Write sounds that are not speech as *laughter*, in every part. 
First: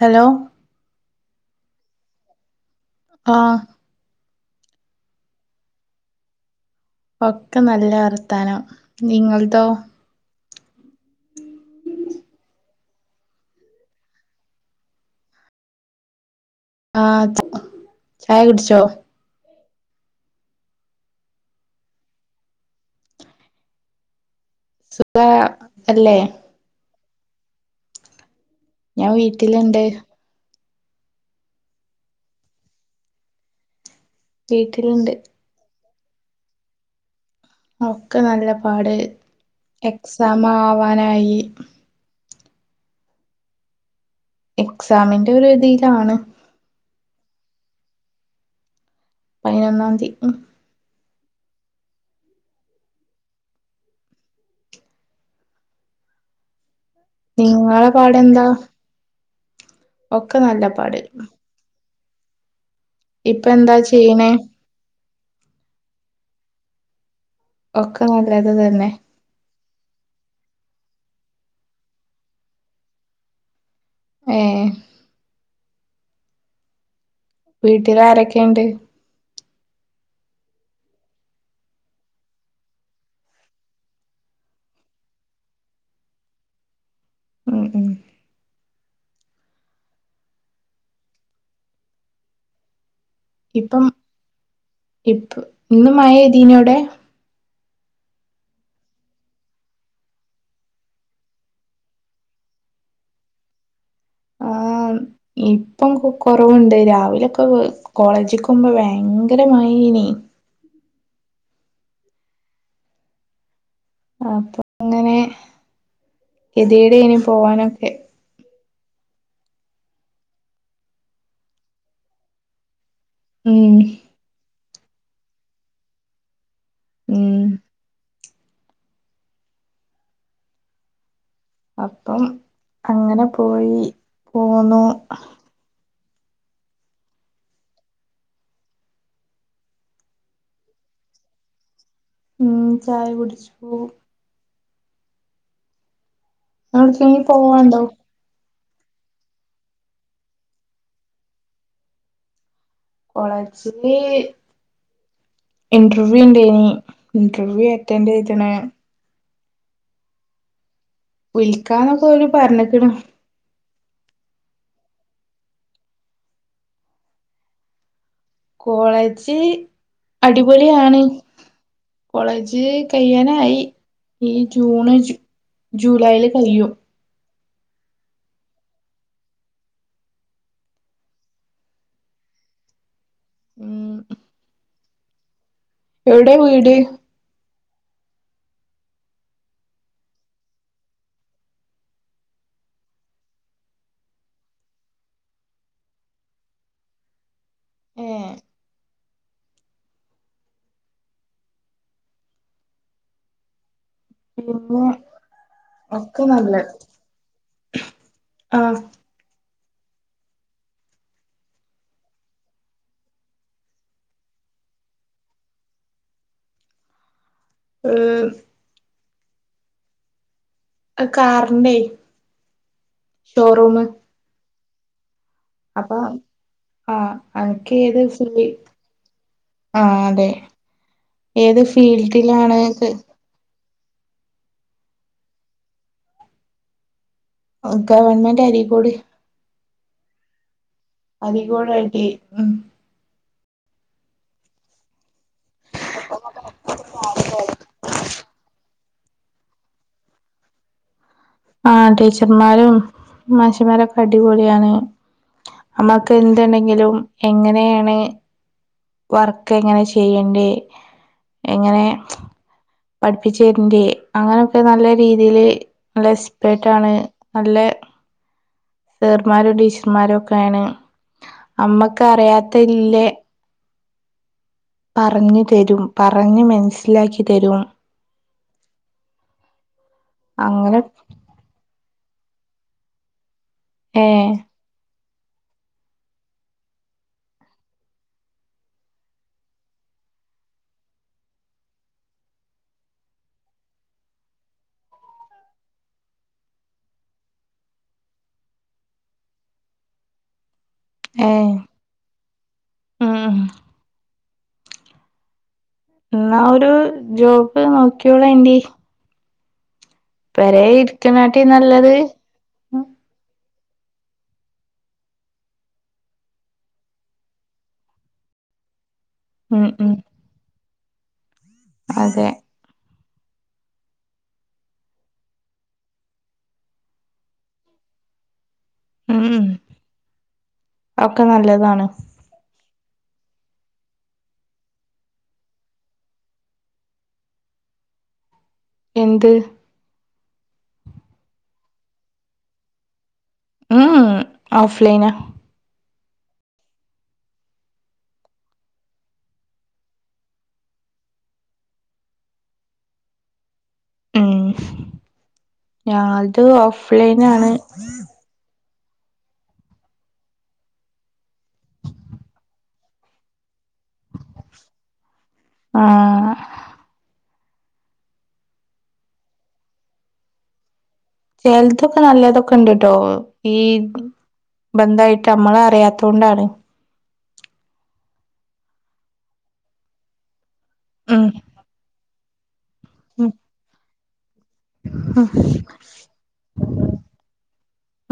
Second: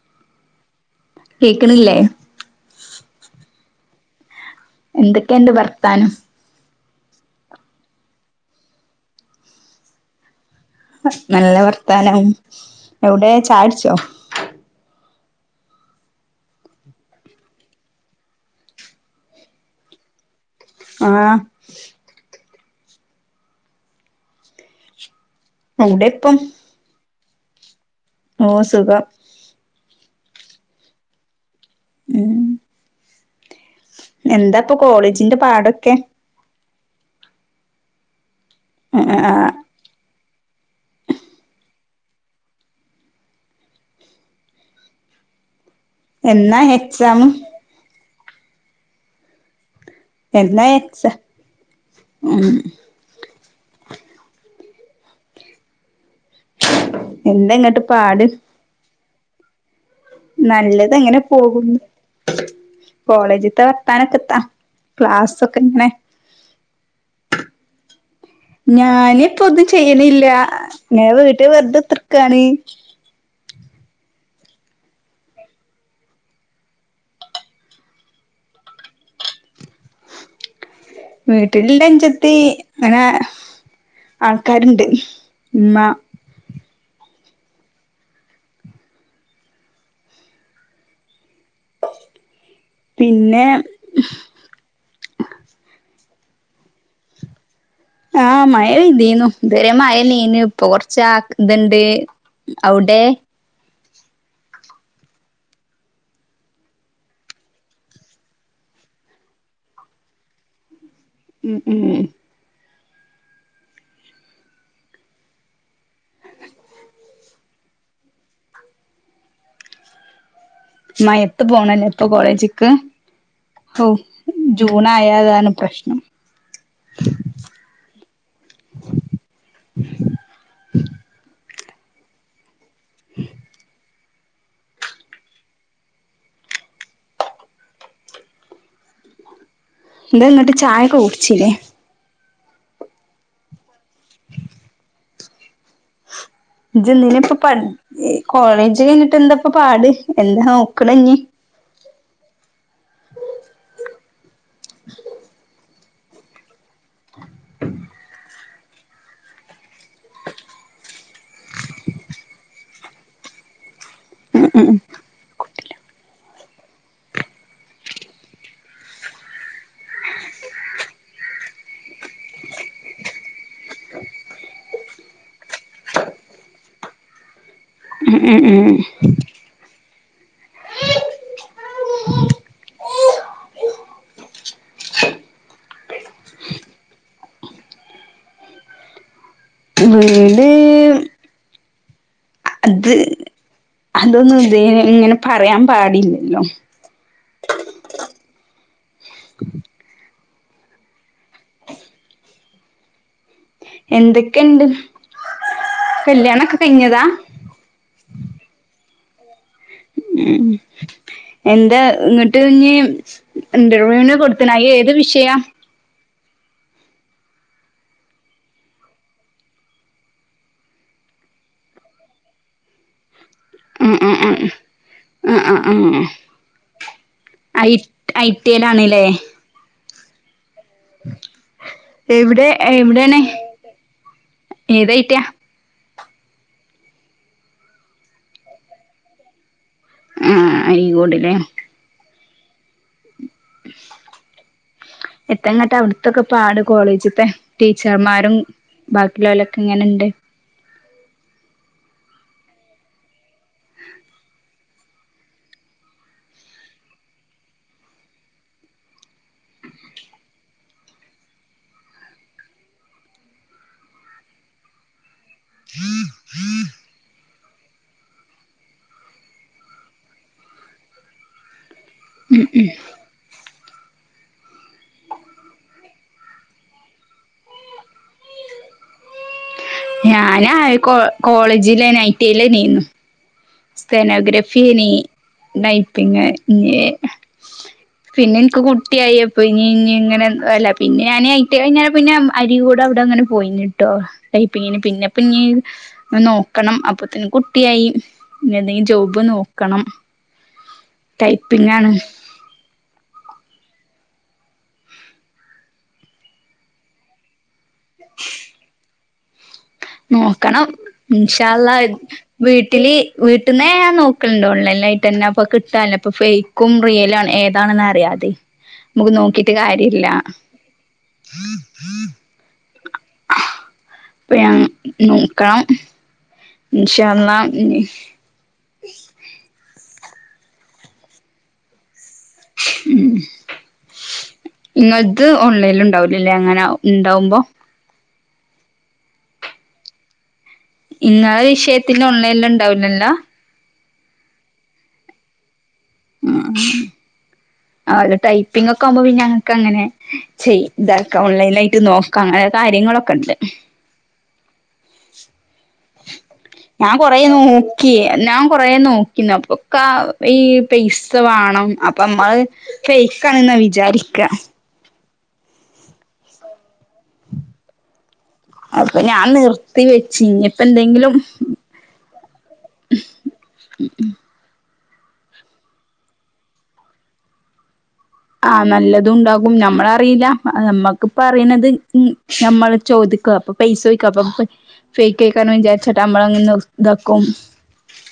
hello കേക്കണില്ലേ ആഹ് എന്തക്കെണ്ട് വർത്താനം ഒക്കെ നല്ല വർത്താനം നിങ്ങൾതോ നല്ല വർത്താനം എവിടെ ചായ്ടുചോ ആ ചായകുട്ച്ചോ ആ അ ഇവിടെ അല്ലേ ഇപ്പം ഓ സുഖം ഞാൻ വീട്ടിലുണ്ട് ഉം എന്താപ്പൊ വീട്ടിലുണ്ട് കോളേജിന്റെ പാടൊക്കെ ഒക്കെ നല്ല പാട് ആഹ് എക്സാം ആവാനായി എക്സാമിൻ്റൊരുതി എന്നാ എക്സാം പയ്നോന്നാന്തി എന്നാ എക്സാ ഉം എന്താങ്ങട്ട് നിങ്ങളെ പാട് പാടെന്താ ഒക്കെ നല്ല നല്ലത് പാട് ങ്ങനെ പോകുന്നു ഇപ്പൊ കോളേജ്ത്തെ എന്താ വർത്താനൊക്കെ ചെയ്യണേ ത്താ ക്ലാസ്സൊക്കെ ങ്ങനെ ഒക്ക് ഞാന്പ്പൊന്നും ചെയ്യണില്ല ങ്ങനെ വീട്ടിൽ വെറുതെതൃക്കാണ് ഏ വീട്ടില് ആരൊക്കെണ്ട് വീട്ടില് ന്റെ അഞ്ചെത്തി അങ്ങനെ ആൾക്കാരുണ്ട് ഉമ്മ ഉം ഉം പിന്നെ ഇപ്പം ഇപ്പ ഇന്ന് മയപെയ്തീന്നോ അവിടെ ആഹ മഴ പെയതീന്നു ഇതുവരെ മഴന്നേന്നു ഇപ്പൊ കൊറച്ച ആക ഇത് ണ്ട് അവിടെ ആഹ് ഇപ്പം കുറവുണ്ട് രാവിലൊക്കെ കോളേജ് പോക്മ്പോ ഭയങ്കരമായി പിന്നെയ് ഉം ഉം അപ്പൊ അങ്ങനെ എതിടെ ഇനി പോവാനൊക്കെ മഴയത്ത് പോണല്ലേ ഇ പ്പൊ കോളേജ് ക്ക് ഉം ജൂൺ ആയതാണ പ്രശ്നം ഉം അപ്പം അങ്ങനെ പോയി പോന്നു എന്താ ഇങ്ങട്ട് ചായൊക്കെ കുടിച്ചില്ലേ ഉം ചായ കുടിച്ചു ഇജ്ജ് നിങ്ങളെവിടേക്കെങ്കിലും എന്തിനാപ്പൊ പട് പോവാണ്ടോ കോളജ ഇത് കഴിഞ്ഞിട്ട് എന്താപ്പ പാട് എന്താ നോക്കണഞ്ഞി കോളേജില് ഇന്റർവ്യൂ ഉണ്ടേനി ഇന്റർവ്യൂ അറ്റൻഡ് ചെയ്ത്ണ് വിളിക്കാന്നൊക്കെ ഓല് പറഞ്ഞിക്ക്‌ണ് ഹ് ഹ് കോളേജ് അടിപൊളി ആണ് കോളേജ് കയ്യാനായി ഈ ജൂണ് ജൂലൈയില് കഴിയും ഉ ഉം ഉം ഉം എവിടെ വീട് വീട് അത് അതൊന്നും ഇതില് ഇങ്ങനെ പറയാൻ പാടില്ലല്ലോ ഏഹ് എന്തെക്കെണ്ട് പിന്നെ ഒക്കെ കല്യാണൊക്കെ നല്ലത് കഴിഞ്ഞതാ ആഹ് ഉം എന്താ ഇങ്ങിട്ട് ഇഞ്ഞ് ഇന്റർവ്യൂന് കൊടുത്തിലെ ആയി ഏത് വിഷയം ഉം അത് കാറിന്റെ ഷോറൂമ് ഹ് ഹ് ഹ് അപ്പൊ ആ ഐ അനക്ക് ഏത് ഐ ടി *unintelligible* ഐലാണ്ല്ലേ ആ അതെ ഏത് എവിടെ ഫീൽഡിലാണ് ഇത് എവിടേണ് ഏത് എയ്ട്ടിയ ഗവൺമെന്റ് അരീക്കോട് ആഹ അരീക്കോട കിട്ടി ഉം എത്തങ്ങട്ട് അവിടത്തൊക്കെ പാട് കോളേജത്തെ ടീച്ചർമാരും ബാക്കിള്ളോലൊക്കെ എങ്ങനെണ്ട് ആ ടീച്ചർമാരും മഷിമാരൊക്കെ അടിപൊളിയാണ് നമ്മക്ക് എതുണ്ടെങ്കിലും എങ്ങനെയാണ് വർക്ക് എങ്ങനെ ചെയ്യണ്ടേ എങ്ങനെ പഠിപ്പിച്ചു തരണ്ടേ അങ്ങനെയൊക്കെ നല്ല രീതി ഇതിൽ നല്ല എസ്പേട്ടാണ് നല്ല സർമാരോ ടീച്ചർമാരോ ഒക്കെയാണ് നമ്മക്ക് അറിയാത്തല്ലേ പറഞ്ഞു തരും പറഞ്ഞ് മനസ്സിലാക്കി തരും ഞാന *unintelligible* അങ്ങനെ കോളേജില ഐറ്റയില നീന്നു ഏ സ്റ്റനോഗ്രഫിനി നൈപ്പിങ് ഇ പിന്നെ എനിക്ക് കുട്ടിയായിപ്പ ഇനി ഇനി ഇങ്ങനെ അല്ല പിന്നെ ഞാന ആയിട്ട് കഴിഞ്ഞ പിന്നെ അരി കൂടെ ട്ടങ്ങനെ പോയിനിട്ടോ ടൈപ്പിങ്ങിന് പിന്നെപ്പഞ് നോക്കണം അപ്പത്തിന് കുട്ടിയായി എന്തെങ്കിലും ജോബ് നോക്കണം ഏ ടൈപ്പിംങ്ങാണ് ഉം എന്നാ ഒരു ജോബ് നോക്യോളണ്ടി നോക്കണം ഇരിക്കണാട്ടി ഇൻശാ അല്ലാഹ് നല്ലത് വീട്ടില് വീട്ട് ട്ട്ന്നേ ഞാൻ നോക്കലണ്ട്ോ ഓൺലൈനായിട്ട് തന്നെ അപ്പൊ കിട്ടല്ലോ അപ്പൊ ഫെയ്ക്കും റിയലും ഏതാണെന്ന് അറിയാതെ നമുക്ക് നോക്കിട്ട് ഉം ഉം കാര്യല്ല അതെ അപ്പൊ ഞാൻ നോക്കാം ഇൻശാ അല്ലാഹ് ഉം ഒക്കെ നല്ലതാണ് ഉം ഇങ്ങൾത് ഓൺലൈൻല് ണ്ടാവുലല്ലേ അങ്ങനെ ണ്ടാവുമ്പോ എന്ത് ഇന്നെ വിഷയത്തി ഓൺലൈനില് ണ്ടാവുലല്ലോ ഓഫ്ലൈന ആ ആല്ലോ ടൈപ്പിംങ്ങൊക്കാവുമ്പോ പിന്നെ ഞങ്ങക്കങ്ങനെ ചെയ ഇതാക്ക ഓൺലൈന ആയിട്ട് നോക്കാം അങ്ങനെ കാര്യങ്ങളൊക്കെ ഉണ്ട് ഉം ഞാൾത് ഞാൻ കൊറെ ഓഫ്‌ലൈനാണ് നോക്കി ഞാൻ കൊറേ നോക്കിന്നു അപ്പൊക്ക ഈ പൈസ വേണം അപ്പ അഹ് ഫേക്കണന്നാ വിചാരിക്ക ആ അപ്പൊ ഞാൻ നിർത്തി വെച്ചു ഇനിപ്പെന്തെങ്കിലും ചെൽതൊക്കെ നല്ലതൊക്കെണ്ട്ട്ടോ ഈ ബന്ധായിട്ട് നമ്മളറിയാതോണ്ടാണ് ആ നല്ലതുണ്ടാകും ഞമ്മളറീല്ല നമ്മക്ക് ഇപ്പ ഉം അറിണത് നമ്മൾ ഉം ചോദിക്ക അപ്പൊ പൈസോയ്ക്ക അപ്പ ഫേക്കെയ്ക്കാരം വിചാരിചട്ട് നമ്മള ങ്ങ് ഇതാക്കും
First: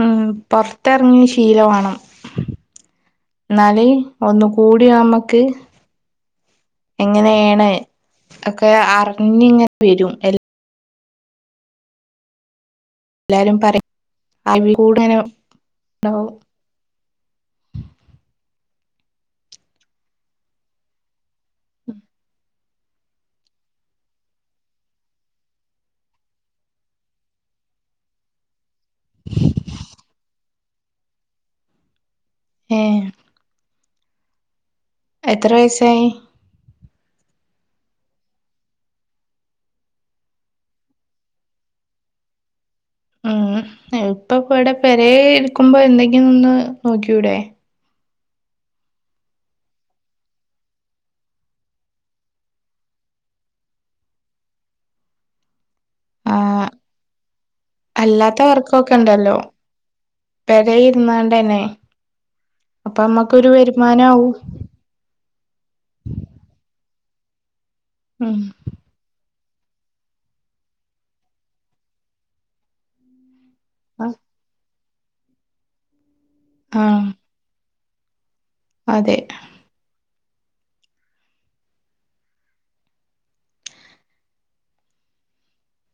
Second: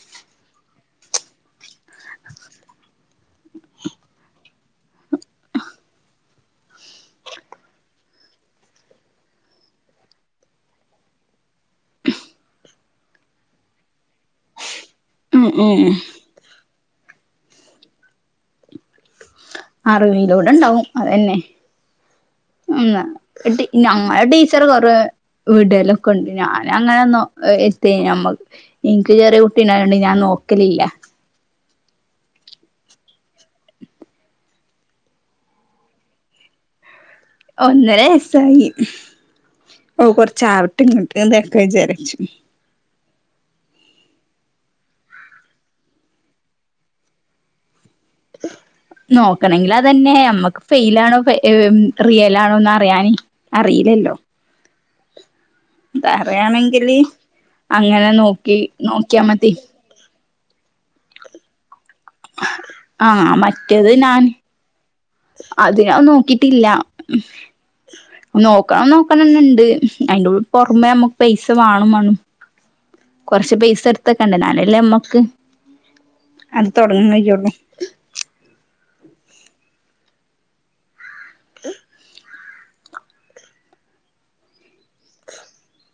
ഉം പൊർത്തർങ്ങി ശീലം വാണം എന്നാലേ ഒന്ന് കൂടിയമ്മക്ക് എങ്ങനെയാണ് ഒക്കെ അറിഞ്ഞിങ്ങനെ വരും എ എല്ലാരും പറിം *unintelligible* ഉം ഉം അറിവിലൂടെ ണ്ടാവും അതന്നെ ഞങ്ങളെ ടീച്ചർ കൊറെ വിടലൊക്കെ ണ്ട് ഞാൻ അങ്ങനെന്നൊ എത്തെ നമ്മക്ക് ഇൻക്ക് ചെറ്യേ കുട്ടി ണ്ടായൊണ്ട് ഞാൻ നോക്കലില്ല ഏ എത്ര വയസായി ഒന്നര വയസായി ഓ കൊർച്ച് ആവിട്ടെ ങ്ങട്ട് ഇതൊക്കെ വിചാരിച്ചു ഉം ഇപ്പൊ പ്പടെ പെരേ ഇരിക്കുമ്പോ എന്തെങ്കിലും ഒന്ന് നോക്കിയൂടേ നോക്കണെങ്കിൽ അതന്നെ നമ്മുക്ക് ഫെയ്ൽ ആണോ റിയലാണോന്ന് അറിയാന് അറിയിലല്ലോ ആഹ് അതറിയാണെങ്കില് അങ്ങനെ അല്ലാത്ത നോക്കി നോക്കിയാ മതി പെരയ് ഇര്ന്നാണ്ടന്നെ അപ്പൊ അമ്മക്കൊരു വരുമാനാവും അത് ഞാൻ നോക്കിട്ടില്ല ഉം നോക്കണം നോക്കണംന്ന്ണ്ട് ണ്ട്‌ അയ്ന്റെ പൊർമേ മക്ക് പൈസ വേണം വാണും കുറച്ച് പൈസ എടുത്തക്കണ്ടെ ന്നാലല്ലേ മ്മക്ക് അത് ആഹ് തുടങ്ങക്കയ്യൊള്ളു അതെ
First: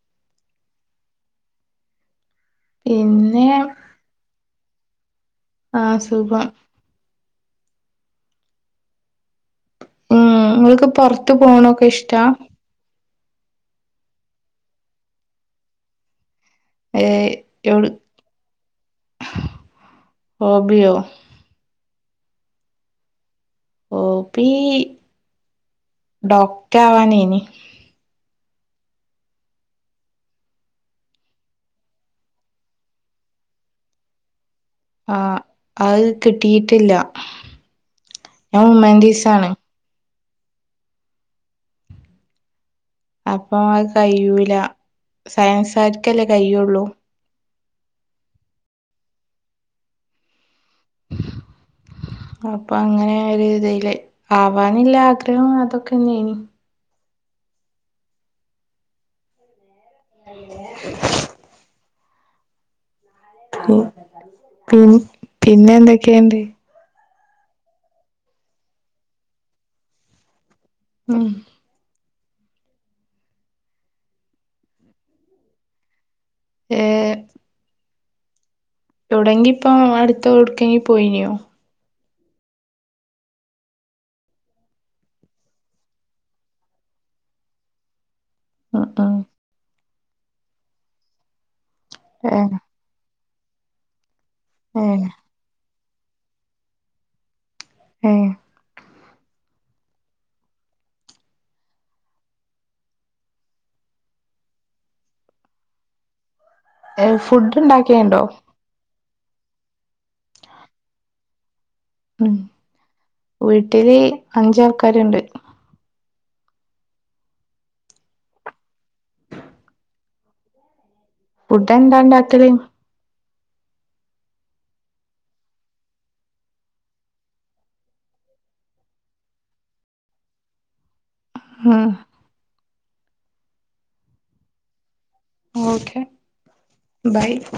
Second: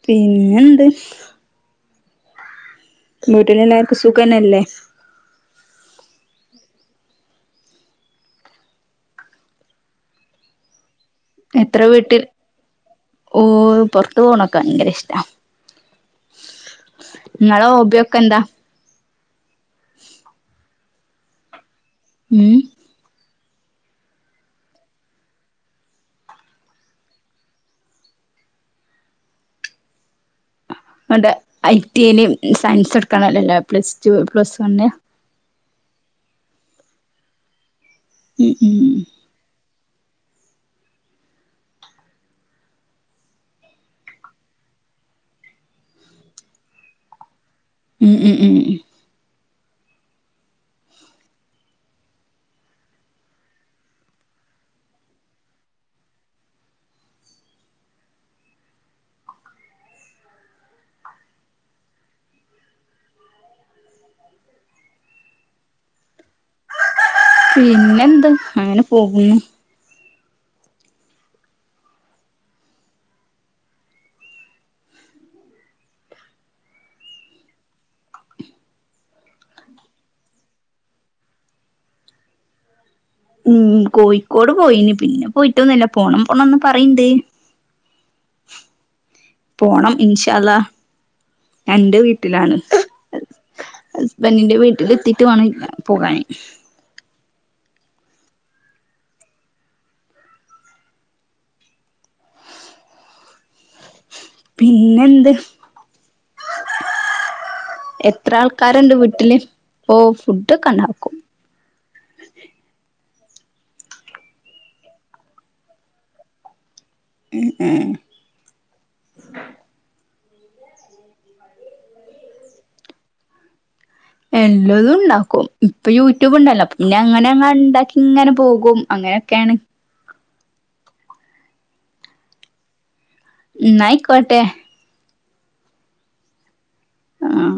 പിന്നെന്ത്‌ പിന്നെ വീട്ടിലെല്ലാർക്കും സുഖന്നല്ലേ ആഹ് സുഖം ഉം നിങ്ങക്ക് പൊറത്തു എത്ര പോണൊക്കെ വീട്ടിൽ ഇഷ്ടാ ഓ പൊറത്തു പോണൊക്കെ ഭയങ്കര ഇഷ്ടാ ഏഹ് ങ്ങളെ എവി ഹോബിയൊക്കെ എന്താ ഹോബിയോ ഉം hobby doctor ആവാനേനി *unintelligible* I T യില് സയൻസ് എടുക്കാണല്ലല്ലോ പ്ലസ് ടു പ്ലസ് വണ് ആഹ് അത് കിട്ടിയിട്ടില്ല ഉം ഞാൻ ഹ്യൂമാൻറ്റീസാണ് അപ്പൊ അത് കഴ്യൂല സയൻസാരിക്കല്ലേ കയ്യുള്ളൂ ഉം ഉം ഉം അപ്പൊ അങ്ങനെ ഒരു ഇതീല് ആവാനില്ല ആഗ്രഹം അതൊക്കെന്നനി പി പിന്നെ എന്തൊക്കെയണ്ട് പിന്നെന്ത് അങ്ങനെ പോകുന്നു ഉം ഏ തുടങ്കിപ്പൊ അടുത്തടുക്കെങ്കി പോയിനോ ഉം കോഴിക്കോട് പോയിന് പിന്നെ പോയിട്ടൊന്നുല്ല പോണം പോണംന്ന് പറയണ്ട് *unintelligible* പോണം ഇൻഷഅല്ലാഹ് ഞാൻന്റെ ഏ വീട്ടിലാണ് ബെന്നിന്റെ ഏ വീട്ടിലെത്തിട്ട് വേണം പോകാന് ഏഹ് പിന്നെന്ത് ഏ ഫുഡ് ഉണ്ടാക്കിയണ്ടോ എത്ര ആൾക്കാരുണ്ട് ട്ടില് ഓ ഫുഡൊക്കണ്ടാക്കും ഉം വീട്ടില് അഞ്ചാൾക്കാരുണ്ട് ഉം ഫുഡ്‌ എന്താണ്ടാക്കല് എല്ലതുംണ്ടാക്കും ഇപ്പൊ യൂട്യൂബ് ഉണ്ടല്ലോ പിന്ന അങ്ങനെ അങ്ങ ഉണ്ടാക്കിങ്ങനെ പോകും അങ്ങനെയൊക്കെയാണ് ആഹ് ന്നായിക്കട്ടെ ഓക്കെ ബൈ ആഹ്